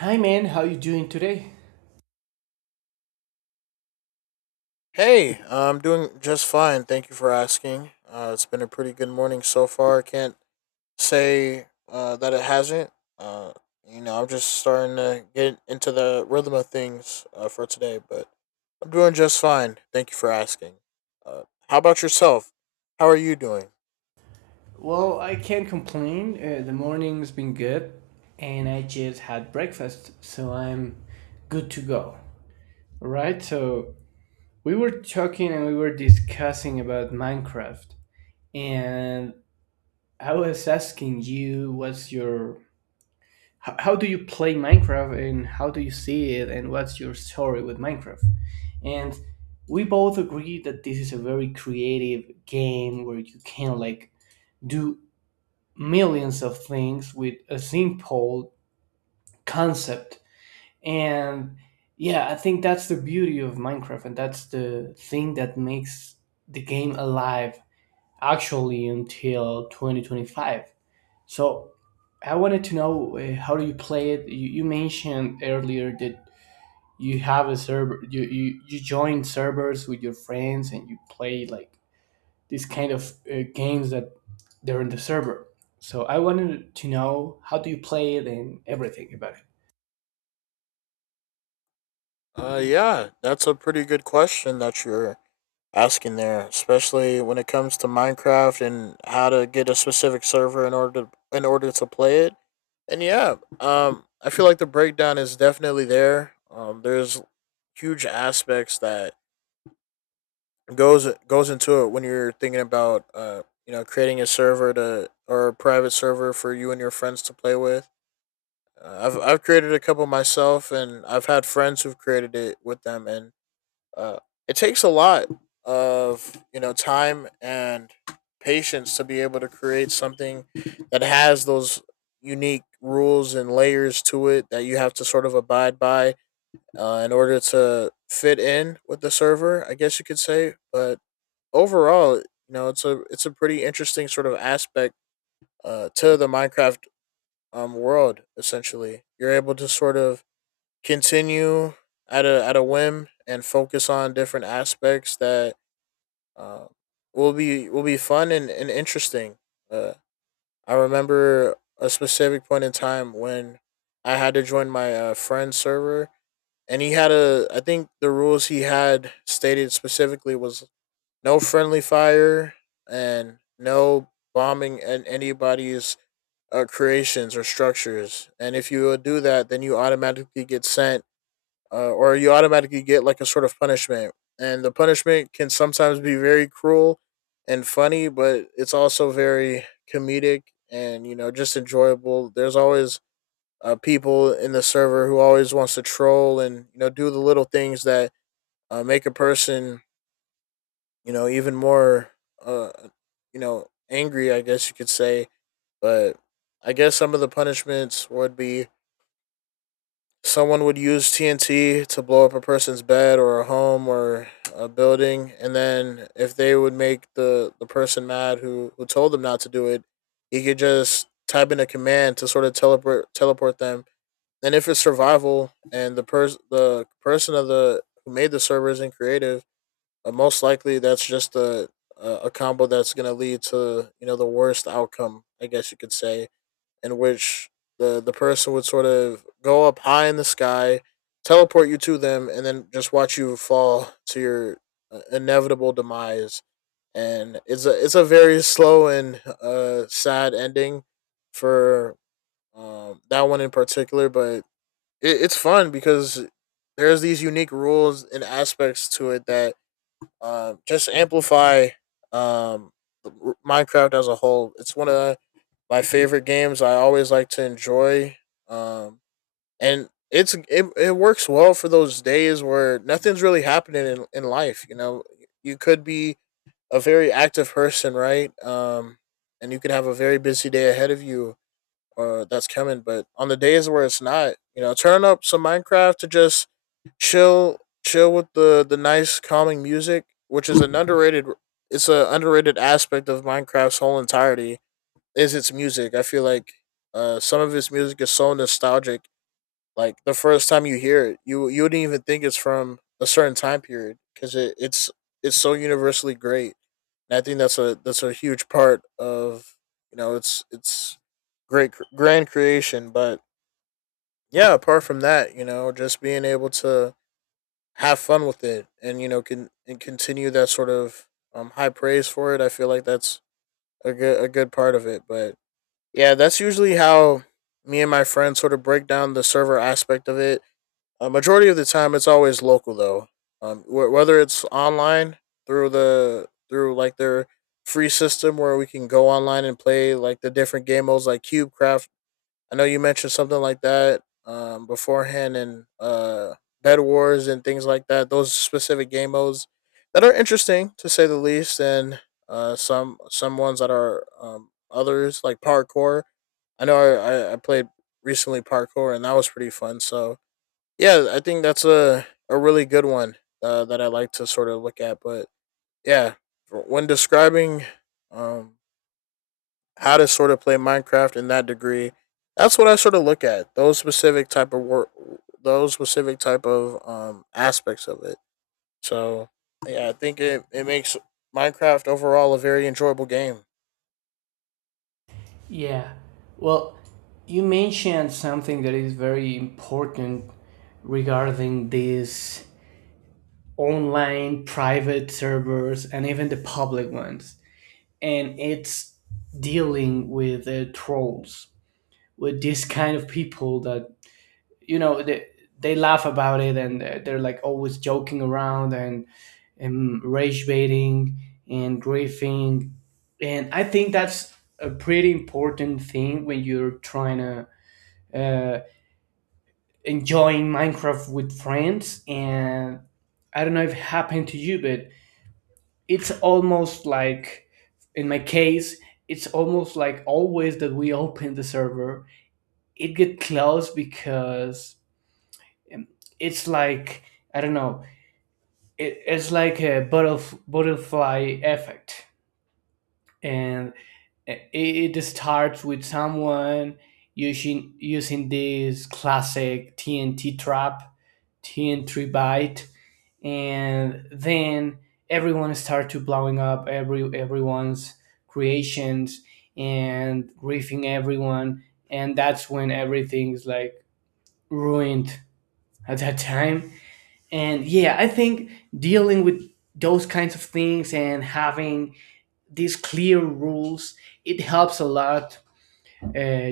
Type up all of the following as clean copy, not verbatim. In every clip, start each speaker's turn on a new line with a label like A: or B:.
A: Hi man, how you doing today?
B: Hey, I'm doing just fine. Thank you for asking. It's been a pretty good morning so far. I can't say that it hasn't. Uh, I'm just starting to get into the rhythm of things for today, but I'm doing just fine. Thank you for asking. Uh, how about yourself? How are you doing?
A: Well, I can't complain. The morning's been good, and I just had breakfast, so I'm good to go. Right? So we were talking and we were discussing about Minecraft, and I was asking you how do you play Minecraft and how do you see it and what's your story with Minecraft? And we both agreed that this is a very creative game where you can like do millions of things with a simple concept, and yeah, I think that's the beauty of Minecraft and that's the thing that makes the game alive actually until 2025. So I wanted to know, how do you play it? You mentioned earlier that you have a server, you join servers with your friends and you play like these kind of games that they're in the server. So I wanted to know how do you play it and everything about it.
B: Yeah, that's a pretty good question that you're asking there, especially when it comes to Minecraft and how to get a specific server in order to play it. And yeah, I feel like the breakdown is definitely there. There's huge aspects that goes into it when you're thinking about creating a server to or a private server for you and your friends to play with. I've created a couple myself, and I've had friends who've created it with them, and uh, it takes a lot of time and patience to be able to create something that has those unique rules and layers to it that you have to sort of abide by in order to fit in with the server, I guess you could say. But overall, you know, it's a pretty interesting sort of aspect to the Minecraft world. Essentially, you're able to sort of continue at a whim and focus on different aspects that uh, will be fun and interesting. Uh, I remember a specific point in time when I had to join my friend's server, and he had a. I think the rules he had stated specifically was no friendly fire and no bombing and anybody's creations or structures. And if you do that, then you automatically get like a sort of punishment. And the punishment can sometimes be very cruel and funny, but it's also very comedic and just enjoyable. There's always people in the server who always wants to troll and do the little things that make a person even more uh, angry, I guess you could say. But I guess some of the punishments would be, someone would use TNT to blow up a person's bed or a home or a building, and then if they would make the person mad who told them not to do it, he could just type in a command to sort of teleport them. And if it's survival and the person of the who made the server isn't creative, most likely that's just a combo that's gonna lead to the worst outcome, I guess you could say, in which the person would sort of go up high in the sky, teleport you to them, and then just watch you fall to your inevitable demise. And it's a very slow and sad ending for that one in particular, but it's fun because there's these unique rules and aspects to it that just amplify um, Minecraft as a whole. It's one of the my favorite games I always like to enjoy. Um, and it works well for those days where nothing's really happening in life. You know, you could be a very active person, right? And you could have a very busy day ahead of you that's coming. But on the days where it's not, you know, turn up some Minecraft to just chill, chill with the nice calming music, which is an underrated. It's an underrated aspect of Minecraft's whole entirety is its music. I feel like some of its music is so nostalgic. Like the first time you hear it, you wouldn't even think it's from a certain time period because it's so universally great. And I think that's a huge part of it's great grand creation. But yeah, apart from that, you know, just being able to have fun with it and you know can and continue that sort of high praise for it. I feel like that's a good part of it. But yeah, that's usually how me and my friends sort of break down the server aspect of it. A majority of the time, it's always local though. Whether it's online through the through like their free system where we can go online and play like the different game modes like Cube, I know you mentioned something like that beforehand, and Bed Wars and things like that. Those specific game modes that are interesting to say the least, and some ones that are others like parkour. I know I played recently parkour and that was pretty fun. So yeah, I think that's a really good one that I like to sort of look at. But yeah, when describing um, how to sort of play Minecraft in that degree, that's what I sort of look at, those specific type of work, those specific type of aspects of it. So yeah, I think it makes Minecraft overall a very enjoyable game.
A: Yeah. Well, you mentioned something that is very important regarding these online private servers and even the public ones. And it's dealing with trolls, with this kind of people that, you know, they laugh about it and they're like always joking around, and rage baiting and griefing. And I think that's a pretty important thing when you're trying to uh, enjoying Minecraft with friends. And I don't know if it happened to you, but it's almost like, in my case, it's almost like always that we open the server, it get closed because um, it's like, I don't know, it's like a butterfly effect, and it starts with someone using this classic TNT trap, TNT bite, and then everyone starts to blowing up everyone's creations and griefing everyone, and that's when everything's like ruined at that time. And yeah, I think dealing with those kinds of things and having these clear rules, it helps a lot. uh,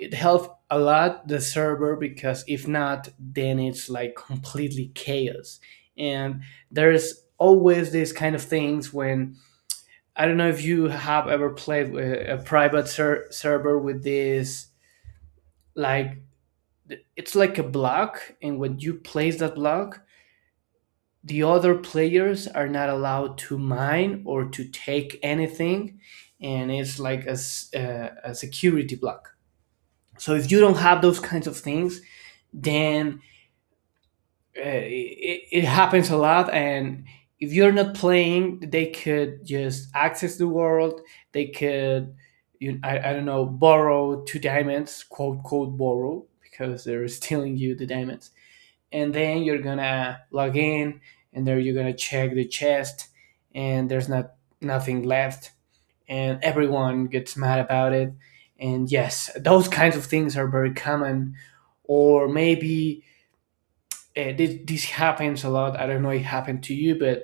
A: it helped a lot the server, because if not then it's like completely chaos. And there's always these kind of things when I don't know if you have ever played with a private server with this, like, it's like a block, and when you place that block the other players are not allowed to mine or to take anything, and it's like a security block. So if you don't have those kinds of things, then it happens a lot. And if you're not playing, they could just access the world, they could, I don't know, borrow two diamonds, quote quote borrow, because they're stealing you the diamonds, and then you're gonna log in and there you're gonna check the chest and there's not nothing left, and everyone gets mad about it. And yes, those kinds of things are very common. Or maybe, this happens a lot. I don't know if it happened to you, but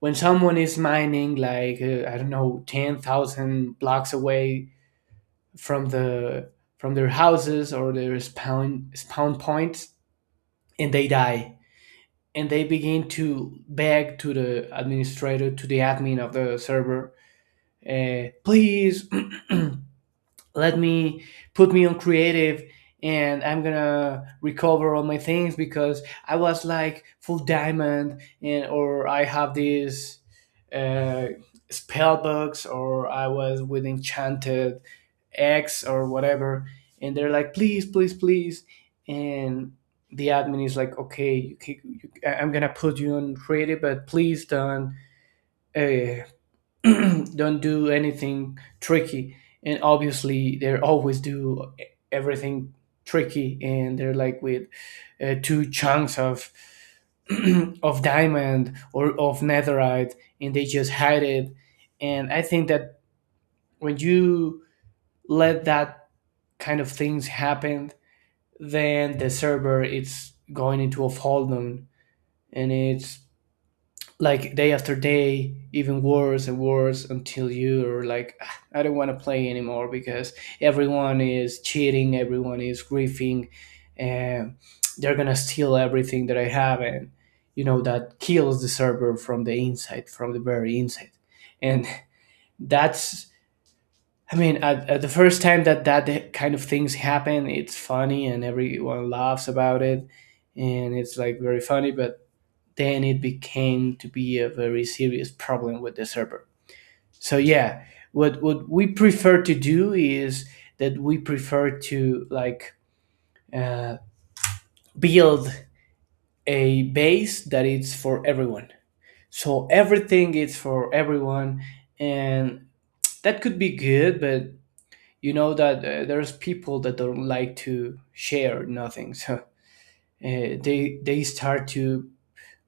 A: when someone is mining like, I don't know, 10,000 blocks away from the from their houses or their spawn points, and they die, and they begin to beg to the administrator, to the admin of the server, please, let me, put me on creative, and I'm gonna recover all my things because I was like full diamond and or I have these uh, spell books or I was with enchanted eggs or whatever, and they're like, please, please, please. And the admin is like, okay, you, ca- you, I- I'm gonna put you on creative but please don't, uh, don't do anything tricky. And obviously they always do everything tricky, and they're like with two chunks of of diamond or of netherite, and they just hide it. And I think that when you let that kind of things happen, then the server it's going into a fall down, and it's like day after day, even worse and worse, until you're like, "Ah, I don't want to play anymore because everyone is cheating, everyone is griefing, and they're gonna steal everything that I have," and you know that kills the server from the inside, from the very inside, and that's. I mean, at the first time that that kind of things happen, it's funny and everyone laughs about it, and it's like very funny. But then it became to be a very serious problem with the server. So yeah, what we prefer to do is that we prefer to like uh, build a base that it's for everyone. So everything is for everyone, and that could be good, but you know that there's people that don't like to share nothing, so they start to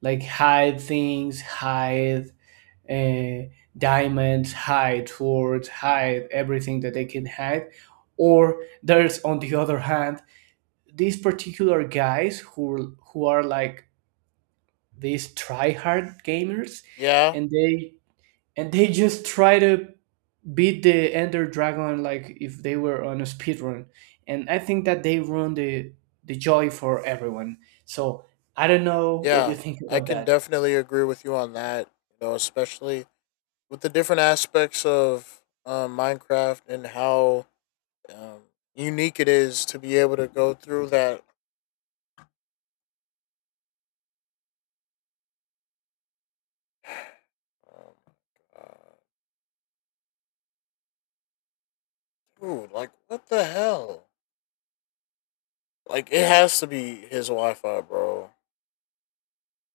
A: like hide things, hide uh, diamonds, hide swords, hide everything that they can hide. Or there's on the other hand these particular guys who are like these tryhard gamers,
B: Yeah,
A: and they and they just try to beat the Ender Dragon like if they were on a speed run, and I think that they ruin the joy for everyone. So I don't know what you
B: yeah,
A: think
B: I
A: about
B: can
A: that.
B: definitely agree with you on that. You know, especially with the different aspects of Minecraft and how um, unique it is to be able to go through that. Um, uh, Dude, like what the hell? Like it has to be his Wi Fi, bro.